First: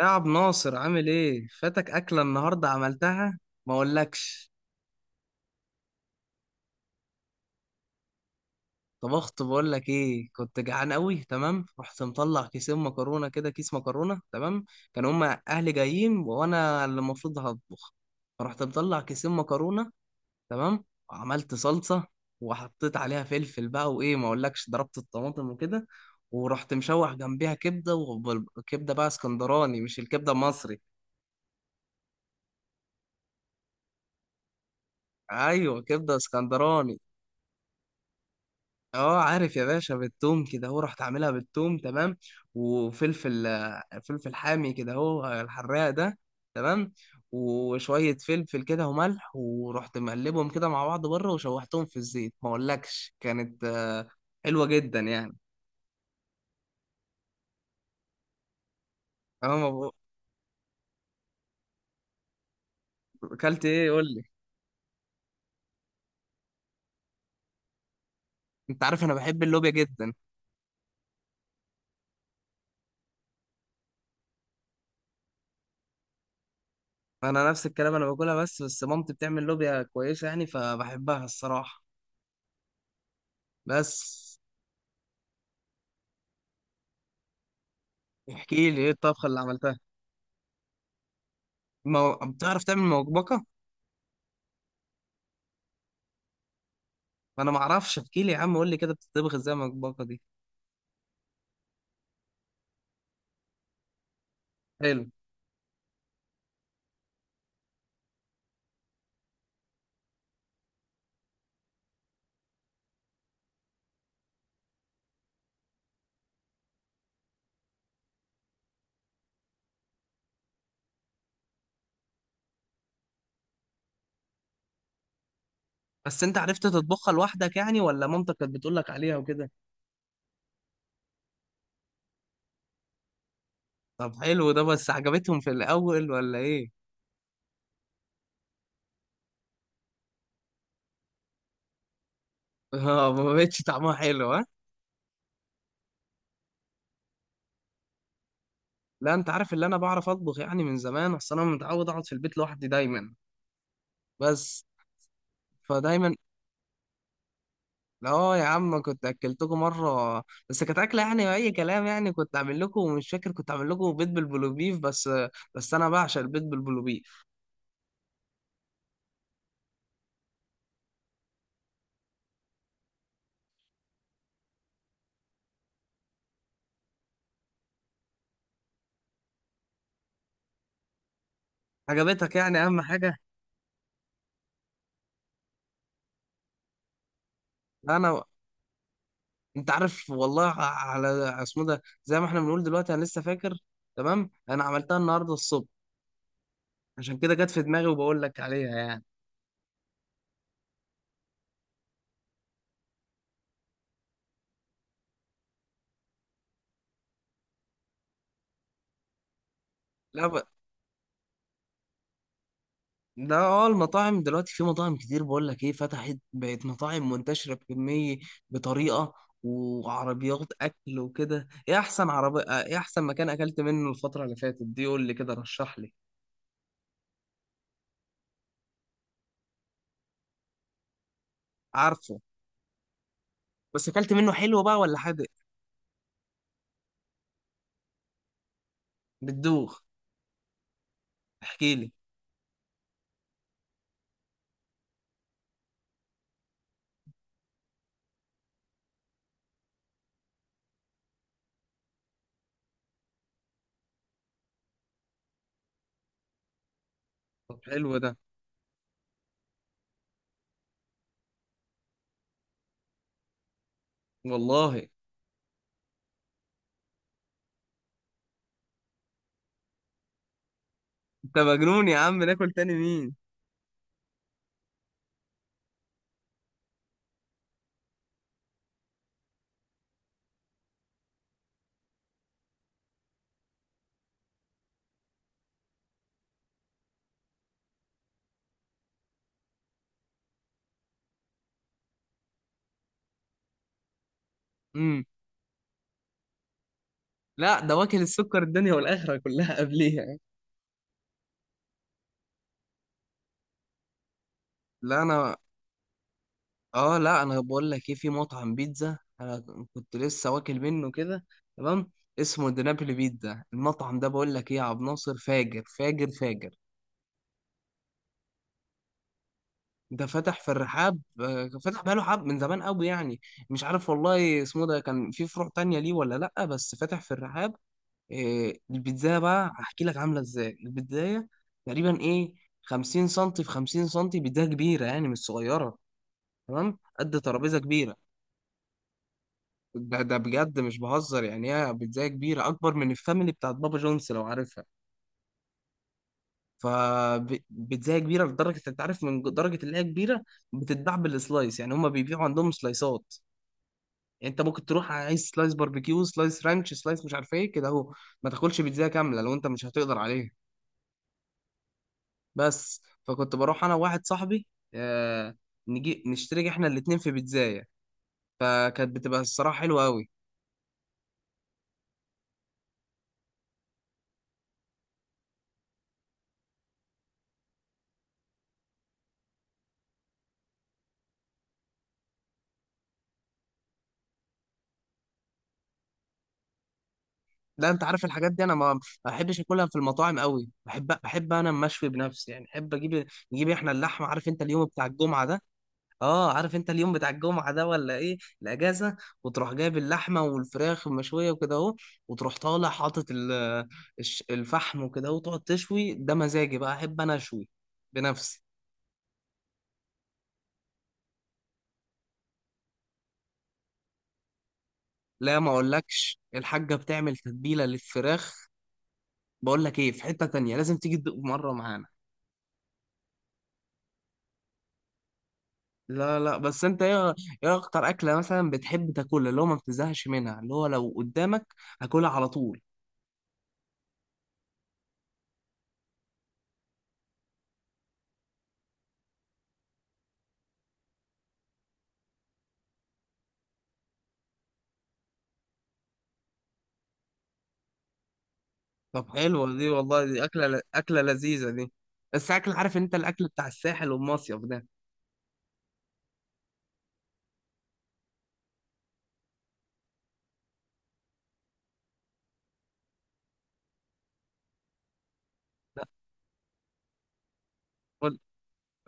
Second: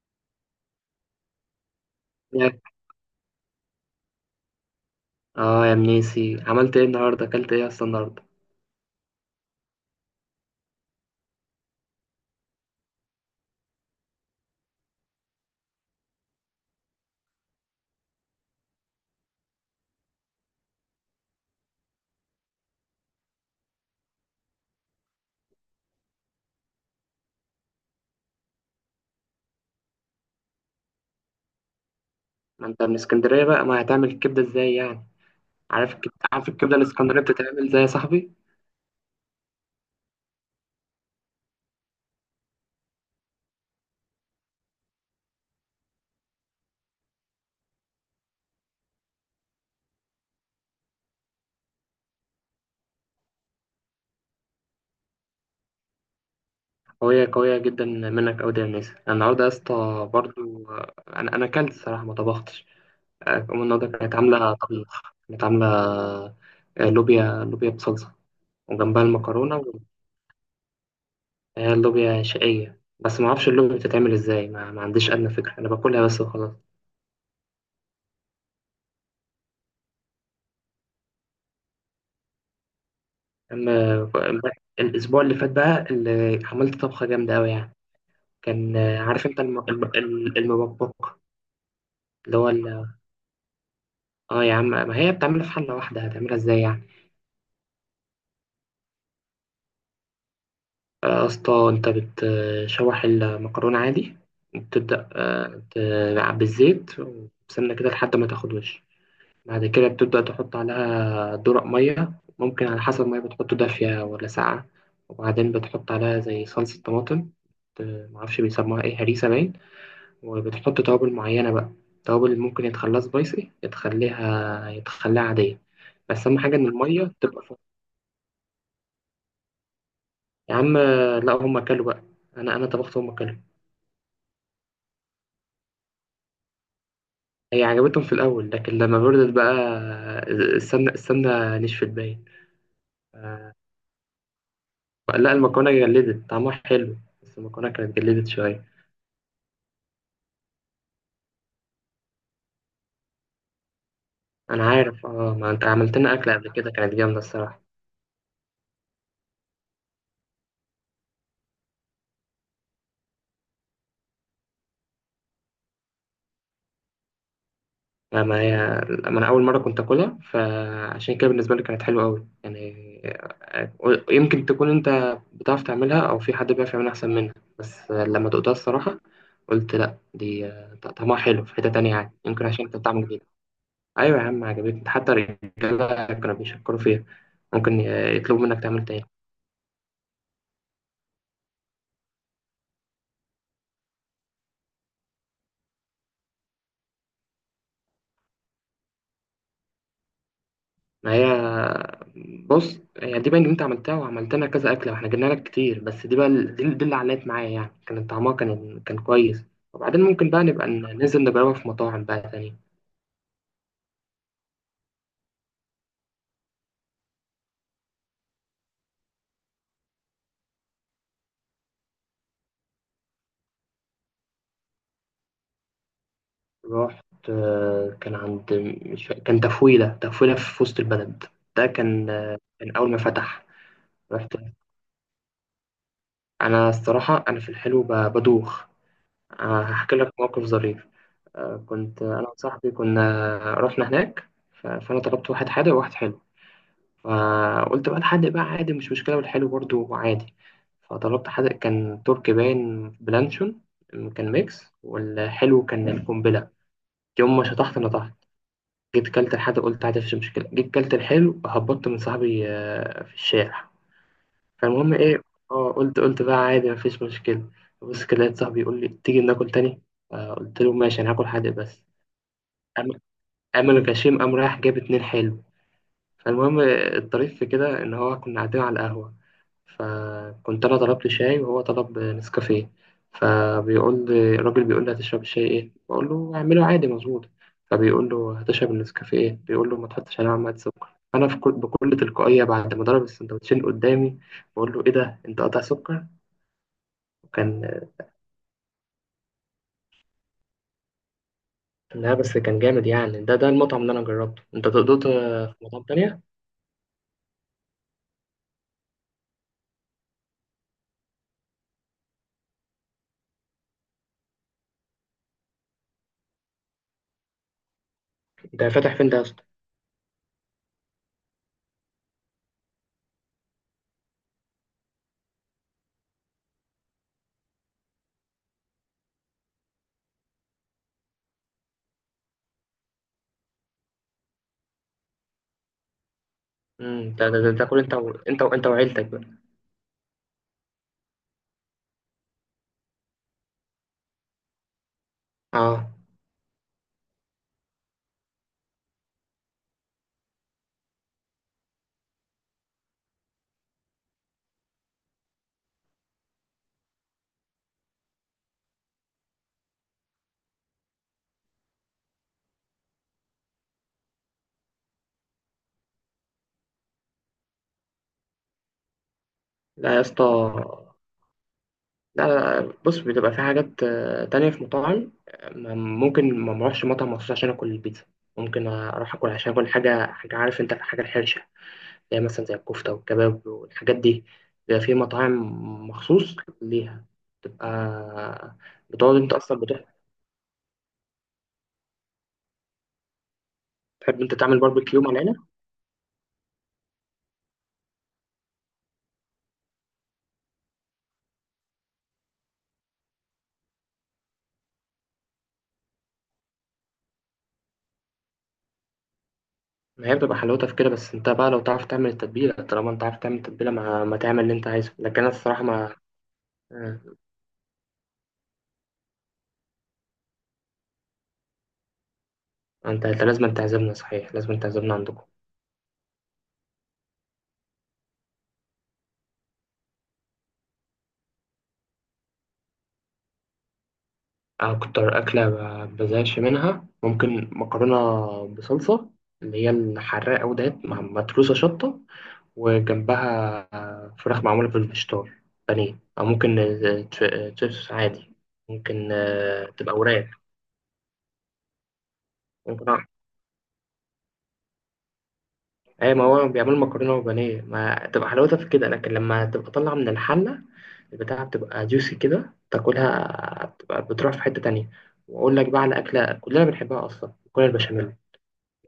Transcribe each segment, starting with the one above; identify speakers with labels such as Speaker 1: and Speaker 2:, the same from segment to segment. Speaker 1: يا عبد ناصر، عامل ايه؟ فاتك اكله
Speaker 2: يا-
Speaker 1: النهارده عملتها. ما اقولكش.
Speaker 2: اه يا منيسي، عملت ايه النهارده؟ اكلت ايه اصلا النهارده؟
Speaker 1: طبخت، بقول لك ايه، كنت جعان قوي. تمام، رحت مطلع كيسين مكرونه، كده كيس مكرونه. تمام، كان هما اهلي جايين وانا اللي المفروض هطبخ، فرحت مطلع كيسين مكرونه. تمام، وعملت صلصه، وحطيت عليها فلفل بقى، وايه ما اقولكش، ضربت الطماطم وكده. ورحت مشوح جنبيها كبده، وكبده بقى اسكندراني مش الكبده المصري.
Speaker 2: ما انت من اسكندريه بقى، ما هتعمل الكبده ازاي يعني؟
Speaker 1: ايوه كبده
Speaker 2: عارف الكبده
Speaker 1: اسكندراني.
Speaker 2: الاسكندريه بتتعمل زي، يا صاحبي؟
Speaker 1: اه عارف يا باشا، بالثوم كده، هو رحت عاملها بالثوم. تمام، وفلفل، فلفل حامي كده، هو الحراق ده. تمام، وشوية فلفل كده وملح، ورحت مقلبهم كده مع بعض بره، وشوحتهم في الزيت، ما اقولكش كانت حلوة جدا يعني.
Speaker 2: قويه قويه جدا منك قوي، يا منيسي. انا النهارده يا
Speaker 1: انا ما
Speaker 2: اسطى
Speaker 1: بق-
Speaker 2: برضو، انا اكلت الصراحه، ما طبختش. امي
Speaker 1: اكلت ايه
Speaker 2: النهارده
Speaker 1: قول
Speaker 2: كانت
Speaker 1: لي.
Speaker 2: عامله طبيخ. كانت عامله، لوبيا بصلصه.
Speaker 1: انت
Speaker 2: وجنبها
Speaker 1: عارف انا بحب
Speaker 2: المكرونه.
Speaker 1: اللوبيا جدا.
Speaker 2: وهي اللوبيا شقيه، بس ما اعرفش اللوبيا بتتعمل ازاي. ما عنديش ادنى فكره، انا باكلها بس وخلاص.
Speaker 1: انا نفس الكلام، انا باكلها بس، بس مامتي بتعمل لوبيا كويسة يعني، فبحبها الصراحة. بس
Speaker 2: أما الأسبوع اللي فات بقى، اللي عملت طبخة جامدة أوي يعني.
Speaker 1: احكي
Speaker 2: كان،
Speaker 1: لي، ايه الطبخة
Speaker 2: عارف
Speaker 1: اللي
Speaker 2: أنت
Speaker 1: عملتها؟
Speaker 2: المبكبك.
Speaker 1: ما
Speaker 2: اللي هو
Speaker 1: بتعرف تعمل
Speaker 2: ال-
Speaker 1: مبكبكة.
Speaker 2: يا عم، ما هي بتعملها في حلة واحدة، هتعملها إزاي يعني؟
Speaker 1: ما انا ما اعرفش، احكي لي يا عم، قول لي كده بتطبخ ازاي المطبخه دي.
Speaker 2: يا اسطى، أنت بتشوح المكرونة عادي.
Speaker 1: حلو.
Speaker 2: وبتبدأ بالزيت، وتستنى كده لحد ما تاخد وش. بعد كده بتبدأ تحط عليها درق مية، ممكن على حسب المية بتحطه دافية ولا ساقعة. وبعدين بتحط عليها زي صلصة طماطم. معرفش بيسموها إيه، هريسة باين. وبتحط توابل معينة بقى. توابل ممكن يتخليها سبايسي، يتخليها عادية.
Speaker 1: بس
Speaker 2: بس
Speaker 1: انت
Speaker 2: أهم حاجة
Speaker 1: عرفت
Speaker 2: إن
Speaker 1: تطبخها
Speaker 2: المية تبقى
Speaker 1: لوحدك
Speaker 2: فوق.
Speaker 1: يعني، ولا مامتك كانت بتقول لك عليها وكده؟
Speaker 2: يا عم. لا، هم أكلوا بقى. أنا طبخت، هم أكلوا.
Speaker 1: طب حلو ده، بس عجبتهم في الاول ولا ايه؟
Speaker 2: هي عجبتهم في الأول، لكن لما بردت بقى. السمنة نشفت باين.
Speaker 1: اه، ما بقتش طعمها حلو، ها.
Speaker 2: لا، المكرونة جلدت، طعمها حلو. بس المكرونة كانت جلدت شوية.
Speaker 1: لا انت عارف، اللي انا بعرف اطبخ يعني من زمان، اصل انا متعود اقعد في البيت لوحدي دايما. بس
Speaker 2: أنا عارف. ما أنت عملت
Speaker 1: فدايما.
Speaker 2: لنا أكلة قبل كده، كانت جامدة الصراحة.
Speaker 1: اه يا عم، كنت اكلتكم مره، بس كانت اكله يعني اي كلام، يعني كنت اعمل لكم، مش فاكر كنت اعمل لكم بيض بالبلوبيف بس. بس انا بعشق البيض بالبلوبيف.
Speaker 2: لا، ما هي. ما انا اول مره كنت اكلها، فعشان كده بالنسبه لي كانت حلوه قوي يعني. آه، يمكن تكون انت بتعرف تعملها او في حد بيعرف يعملها احسن منك، بس لما دقتها الصراحه. قلت لا، دي طعمها حلو في حته تانية يعني،
Speaker 1: عجبتك
Speaker 2: يمكن
Speaker 1: يعني،
Speaker 2: عشان
Speaker 1: اهم
Speaker 2: كان طعم
Speaker 1: حاجه.
Speaker 2: جديد. ايوه يا عم، عجبتني، حتى الرجاله كانوا بيشكروا فيها. ممكن
Speaker 1: انا،
Speaker 2: يطلبوا منك تعمل تاني.
Speaker 1: انت عارف والله على اسمه ده، زي ما احنا بنقول دلوقتي انا لسه فاكر. تمام، انا عملتها النهارده الصبح، عشان كده جت في دماغي وبقول لك عليها يعني.
Speaker 2: ما هي. بص، هي دي بقى اللي انت عملتها وعملت لنا كذا اكله، واحنا جبنا لك كتير، بس دي بقى دي اللي علقت معايا يعني، كان طعمها كان كويس. وبعدين
Speaker 1: لا
Speaker 2: ممكن
Speaker 1: ب...
Speaker 2: بقى نبقى ننزل نجربها في مطاعم بقى تاني.
Speaker 1: لا، اه المطاعم دلوقتي في مطاعم كتير، بقول لك ايه، فتحت بقت مطاعم منتشره بكميه، بطريقه. وعربيات اكل وكده، ايه احسن عربي، ايه احسن مكان اكلت منه الفتره اللي فاتت دي؟ قول لي كده، رشح لي.
Speaker 2: رحت. كان عند. مش فا- كان تفويله في وسط البلد. ده كان
Speaker 1: عارفه.
Speaker 2: آه، كان اول ما فتح.
Speaker 1: بس اكلت منه
Speaker 2: رحت.
Speaker 1: حلو بقى ولا حادق؟
Speaker 2: انا الصراحه، انا في الحلو بدوخ.
Speaker 1: بتدوخ.
Speaker 2: هحكي لك موقف ظريف.
Speaker 1: احكي لي.
Speaker 2: كنت انا وصاحبي كنا. رحنا هناك، فانا طلبت واحد حادق وواحد حلو. فقلت بقى الحادق بقى عادي مش مشكلة، والحلو برضو عادي. فطلبت حادق، كان تركي باين بلانشون. كان ميكس، والحلو كان القنبلة. يوم ما
Speaker 1: طب
Speaker 2: شطحت
Speaker 1: حلو
Speaker 2: نطحت.
Speaker 1: ده
Speaker 2: جيت كلت الحادق، قلت عادي مفيش مشكلة. جيت كلت الحلو، هبطت من صاحبي، في الشارع.
Speaker 1: والله.
Speaker 2: فالمهم ايه. اه قلت بقى عادي مفيش مشكلة. بص كده لقيت صاحبي يقول لي تيجي ناكل تاني؟ قلت له ماشي، انا هاكل
Speaker 1: انت
Speaker 2: حادق بس.
Speaker 1: مجنون يا عم، ناكل تاني
Speaker 2: قام.
Speaker 1: مين؟
Speaker 2: قام الغشيم قام رايح، جاب اتنين حلو. فالمهم الطريف في كده، ان هو كنا قاعدين على القهوة. فكنت أنا طلبت شاي، وهو طلب نسكافيه. فبيقول لي الراجل، بيقول لي هتشرب الشاي إيه؟ بقول له أعمله عادي مظبوط. فبيقول له هتشرب النسكافيه إيه؟ بيقول له ما تحطش عليه معلقة سكر. أنا في كل بكل تلقائية بعد ما ضرب السندوتشين قدامي، بقول له إيه
Speaker 1: امم
Speaker 2: ده، أنت قاطع سكر؟
Speaker 1: لا ده
Speaker 2: وكان.
Speaker 1: واكل السكر الدنيا والاخره كلها قبليها.
Speaker 2: لا بس كان جامد يعني، ده المطعم اللي أنا جربته، أنت
Speaker 1: لا
Speaker 2: دقته؟
Speaker 1: انا،
Speaker 2: في مطعم تانية؟
Speaker 1: اه لا انا بقول لك ايه، في مطعم بيتزا انا كنت لسه واكل منه كده. تمام، اسمه نابولي بيتزا، المطعم ده بقول لك ايه يا عبد ناصر، فاجر فاجر فاجر.
Speaker 2: أنت فاتح فين ده يا اسطى؟
Speaker 1: ده فتح في الرحاب، فتح بقاله حب من زمان قوي يعني. مش عارف والله اسمه ده كان في فروع تانية ليه ولا لأ، بس فتح في الرحاب. إيه البيتزا بقى، هحكي لك عامله ازاي البيتزاية. تقريبا ايه، 50 سنتي في 50 سنتي، بيتزا كبيره يعني مش صغيره. تمام،
Speaker 2: مم،
Speaker 1: قد
Speaker 2: ده ده ده
Speaker 1: ترابيزه
Speaker 2: ده كل أنت
Speaker 1: كبيره.
Speaker 2: و... أنت و... أنت وعيلتك بقى.
Speaker 1: ده بجد مش بهزر، يعني هي بيتزا كبيره، اكبر من الفاميلي بتاعت بابا جونز لو عارفها.
Speaker 2: أه.
Speaker 1: فبيتزا كبيره لدرجه، انت عارف من درجه اللي هي كبيره، بتتباع بالسلايس. يعني هما بيبيعوا عندهم سلايسات، يعني انت ممكن تروح عايز سلايس باربيكيو، سلايس رانش، سلايس مش عارف ايه كده اهو. ما تاكلش بيتزا كامله لو انت مش هتقدر عليها. بس. فكنت بروح انا وواحد صاحبي، آه نجي نشترك احنا الاتنين في بيتزاية. فكانت بتبقى الصراحة حلوة
Speaker 2: لا يا
Speaker 1: قوي.
Speaker 2: اسطى. لا لا لا، بص بتبقى في حاجات تانية، في مطاعم ممكن ما بروحش مطعم مخصوص عشان آكل البيتزا. ممكن أروح آكل، عشان آكل حاجة، حاجة عارف أنت الحاجة الحرشة. زي مثلا زي الكفتة والكباب والحاجات دي. بيبقى في مطاعم. مخصوص. ليها.
Speaker 1: لا انت عارف الحاجات دي انا
Speaker 2: بتبقى.
Speaker 1: ما
Speaker 2: بتقعد أنت
Speaker 1: بحبش
Speaker 2: أصلا
Speaker 1: اكلها في
Speaker 2: بتح-
Speaker 1: المطاعم قوي، بحب انا مشوي بنفسي، يعني احب اجيب، نجيب احنا اللحمة،
Speaker 2: بتحب
Speaker 1: عارف
Speaker 2: أنت
Speaker 1: انت
Speaker 2: تعمل
Speaker 1: اليوم بتاع
Speaker 2: باربيكيو مع
Speaker 1: الجمعة
Speaker 2: العيلة؟
Speaker 1: ده. اه عارف انت اليوم بتاع الجمعة ده، ولا ايه الاجازة، وتروح جايب اللحمة والفراخ المشوية وكده اهو، وتروح طالع حاطط الفحم وكده اهو، وتقعد تشوي. ده مزاجي بقى، احب انا اشوي بنفسي.
Speaker 2: ما هي بتبقى حلاوتها في كده، بس أنت بقى لو تعرف تعمل التتبيلة، طالما أنت عارف تعمل التتبيلة، ما تعمل اللي أنت عايزه، لكن أنا
Speaker 1: لا ما
Speaker 2: الصراحة ما.
Speaker 1: اقولكش، الحاجة
Speaker 2: آه،
Speaker 1: بتعمل تتبيلة للفراخ. بقول لك ايه، في حتة تانية لازم تيجي تدوق مرة معانا.
Speaker 2: أنت لازم تعزمنا صحيح، لازم تعزمنا عندكم.
Speaker 1: لا لا، بس انت ايه، ايه اكتر اكلة مثلا بتحب تاكلها، اللي هو ما بتزهقش منها، اللي هو لو قدامك هاكلها على طول؟
Speaker 2: أكتر أكلة بزهقش منها ممكن مكرونة. بصلصة. اللي هي الحراقة أوي ديت، مع متروسة شطة. وجنبها فراخ معمولة بالفيجيتار. بانيه، أو ممكن تشيبس عادي.
Speaker 1: طب
Speaker 2: ممكن
Speaker 1: حلوة دي
Speaker 2: تبقى
Speaker 1: والله، دي
Speaker 2: وراك.
Speaker 1: اكلة اكلة لذيذة دي. بس اكل، عارف
Speaker 2: ممكن
Speaker 1: انت
Speaker 2: أ-
Speaker 1: الاكل بتاع الساحل والمصيف ده.
Speaker 2: أي ما هو بيعملوا مكرونة وبانيه، ما تبقى حلاوتها في كده، لكن لما تبقى طالعة من الحلة. البتاعة بتبقى جوسي كده، تاكلها بتبقى بتروح في حتة تانية. وأقول لك بقى
Speaker 1: لا
Speaker 2: على أكلة كلنا بنحبها أصلا، مكرونة البشاميل.
Speaker 1: قول-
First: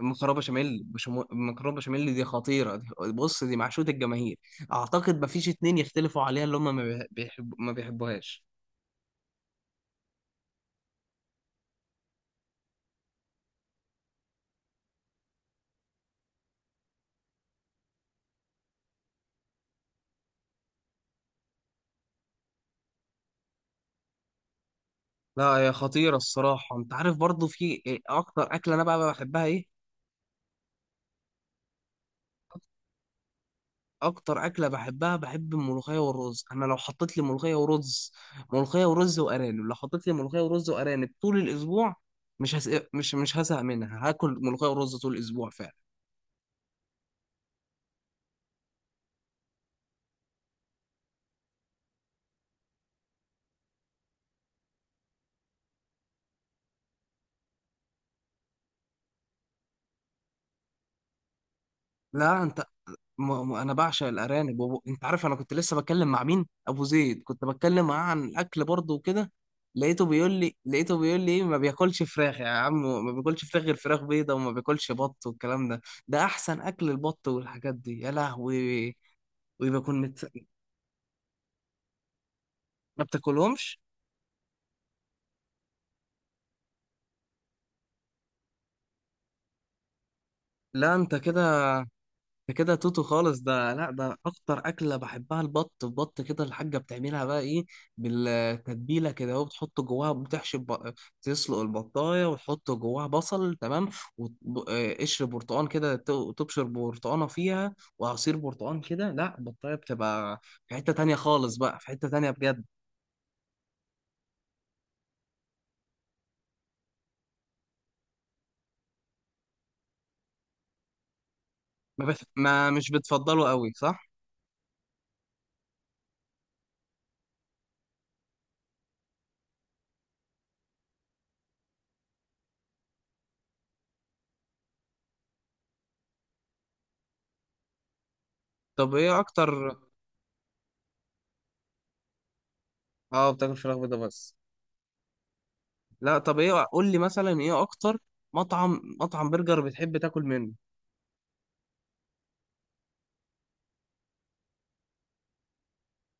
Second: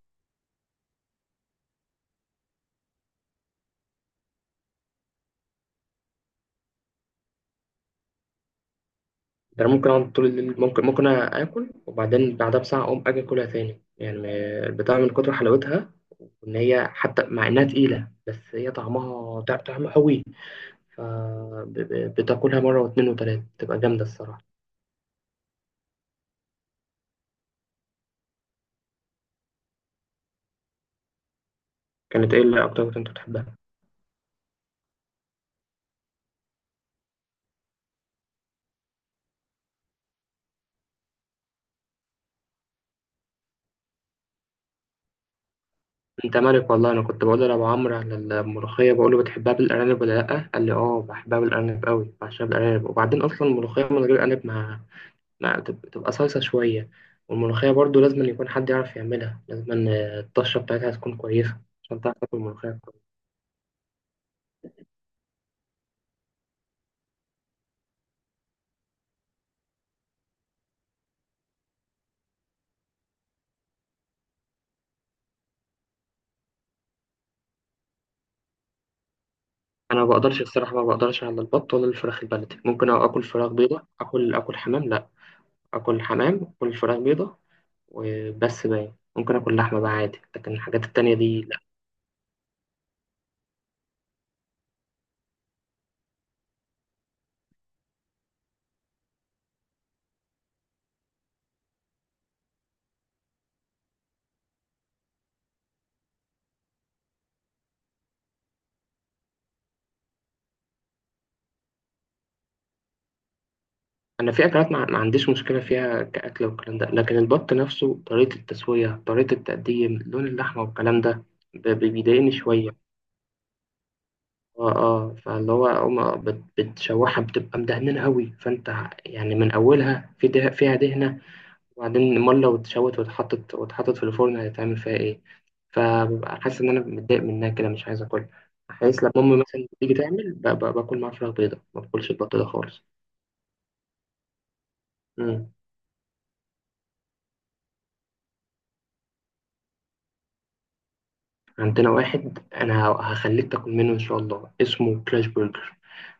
Speaker 1: المكرونه بشاميل، المكرونه بشاميل دي خطيره دي. بص دي معشوقة الجماهير، اعتقد ما فيش اتنين يختلفوا عليها، اللي هم ما بيحب... ما بيحبوهاش.
Speaker 2: ده انا ممكن اقعد طول الليل، ممكن اكل. وبعدين بعدها بساعه اقوم اجي اكلها تاني يعني، البتاع من كتر حلاوتها. ان هي، حتى مع انها تقيله، بس هي طعمها قوي. فبتاكلها مره واتنين وتلاته، تبقى جامده الصراحه.
Speaker 1: لا هي خطيرة الصراحة، انت عارف برضو في إيه اكتر اكلة انا بقى بحبها ايه؟
Speaker 2: كانت ايه اللي اكتر كنت انت بتحبها؟
Speaker 1: اكتر اكلة بحبها، بحب الملوخية والرز. انا لو حطيت لي ملوخية ورز، ملوخية ورز وارانب، لو حطيت لي ملوخية ورز وارانب طول الاسبوع، مش هس... مش مش هزهق منها، هاكل ملوخية ورز طول الاسبوع فعلا.
Speaker 2: انت مالك والله، انا كنت بقول لابو عمرو على الملوخيه، بقول له بتحبها بالارانب ولا لا؟ قال لي اه، بحبها بالارانب قوي، بعشقها بالارانب. وبعدين اصلا الملوخيه من غير ارانب، ما. مع تبقى صلصة شوية. والملوخية برضو لازم يكون حد يعرف يعملها، لازم الطشة بتاعتها تكون كويسة. عشان تعرف تاكل
Speaker 1: لا انت،
Speaker 2: ملوخية كويس.
Speaker 1: م- م- انا بعشق الارانب وب... انت عارف، انا كنت لسه بتكلم مع مين، ابو زيد كنت بتكلم معاه عن الاكل برضه وكده. لقيته بيقول لي، لقيته بيقول لي ايه، ما بياكلش فراخ يا عم، ما بياكلش فراخ غير فراخ بيضه، وما بياكلش بط والكلام ده. ده احسن اكل البط والحاجات دي، يا لهوي. ويبقى
Speaker 2: أنا
Speaker 1: يكون
Speaker 2: ما
Speaker 1: مت...
Speaker 2: بقدرش الصراحة، ما بقدرش على البط ولا الفراخ البلدي. ممكن
Speaker 1: ما
Speaker 2: آكل فراخ
Speaker 1: بتاكلهمش.
Speaker 2: بيضة، آكل حمام لأ. آكل حمام، آكل فراخ بيضة. وبس بقى، ممكن آكل لحمة بقى عادي، لكن الحاجات
Speaker 1: لا
Speaker 2: التانية
Speaker 1: انت كده،
Speaker 2: دي لأ.
Speaker 1: ده كده توتو خالص ده. لا ده اكتر اكله بحبها البط. البط كده، الحاجه بتعملها بقى ايه، بالتتبيله كده اهو، بتحط جواها بتحشي الب... تسلق البطايه وتحط جواها بصل. تمام، وقشر برتقان كده، تبشر برتقانه فيها، وعصير برتقان كده. لا البطايه بتبقى في حته تانية خالص بقى، في حته تانية بجد.
Speaker 2: أنا في أكلات ما عنديش مشكلة فيها كأكل والكلام ده، لكن البط نفسه، طريقة التسوية، طريقة التقديم، لون اللحمة والكلام ده،
Speaker 1: ما، بت...
Speaker 2: بيضايقني
Speaker 1: ما
Speaker 2: شوية.
Speaker 1: مش بتفضله قوي صح؟
Speaker 2: اه، اه، فاللي هو هم بتشوحها بتبقى مدهنينها قوي، فانت يعني من اولها في ده فيها دهنه. وبعدين امال لو اتشوت واتحطت في الفرن، هيتعمل فيها ايه؟ فببقى حاسس ان انا متضايق منها كده، مش عايز اكلها.
Speaker 1: طب
Speaker 2: احس لما
Speaker 1: ايه
Speaker 2: امي مثلا
Speaker 1: اكتر،
Speaker 2: تيجي تعمل، باكل معاها فراخ بيضه، ما باكلش البط ده خالص.
Speaker 1: اه بتاكل فراخ بيضه بس؟
Speaker 2: مم.
Speaker 1: لا طب ايه قول لي مثلا ايه اكتر، مطعم برجر بتحب تاكل منه؟
Speaker 2: عندنا واحد انا هخليك تاكل منه ان شاء الله، اسمه كلاش برجر.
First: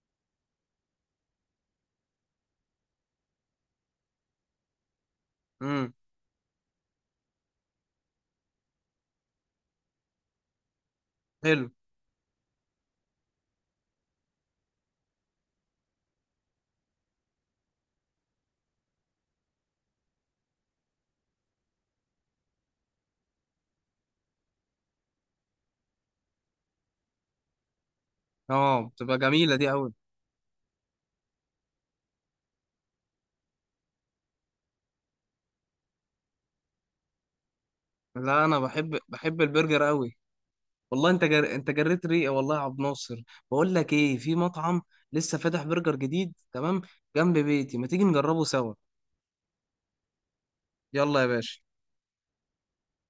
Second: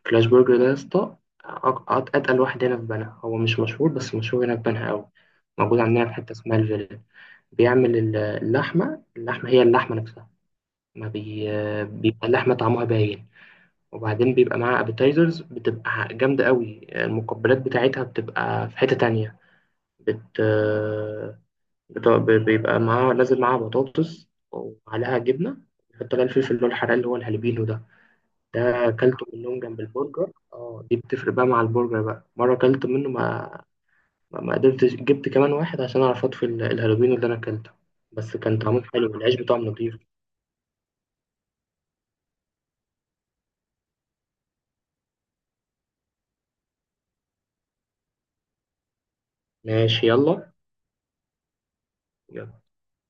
Speaker 2: كلاش برجر ده يا اسطى. اتقل واحد هنا في بنها، هو مش مشهور، بس مشهور هنا في بنها قوي. موجود
Speaker 1: امم
Speaker 2: عندنا في حته اسمها الفيلا. بيعمل اللحمه، هي اللحمه نفسها. ما بي...
Speaker 1: حلو.
Speaker 2: بيبقى اللحمه طعمها باين. وبعدين بيبقى معاها ابيتايزرز بتبقى جامده قوي، المقبلات بتاعتها بتبقى في حته تانية. بت بيبقى معاه نازل معاه بطاطس وعليها جبنة. بيحط لها الفلفل اللي هو الحراق اللي هو الهالبينو ده.
Speaker 1: اه
Speaker 2: ده
Speaker 1: بتبقى
Speaker 2: أكلته
Speaker 1: جميله
Speaker 2: منهم
Speaker 1: دي
Speaker 2: جنب
Speaker 1: قوي.
Speaker 2: البرجر، دي بتفرق بقى مع البرجر بقى، مرة أكلت منه ما. ما قدرتش، جبت كمان واحد عشان أعرف أطفي الهالبينو اللي أنا أكلته. بس
Speaker 1: لا
Speaker 2: كان
Speaker 1: انا
Speaker 2: طعمه
Speaker 1: بحب
Speaker 2: حلو، العيش
Speaker 1: بحب
Speaker 2: بتاعه
Speaker 1: البرجر
Speaker 2: نضيف.
Speaker 1: قوي. والله انت جر... انت جريت ريقي والله يا عبد ناصر. بقول لك ايه، في مطعم لسه فاتح برجر جديد، تمام، جنب بيتي، ما تيجي نجربه سوا.
Speaker 2: ماشي يلا.
Speaker 1: يلا يا باشا.
Speaker 2: يلا.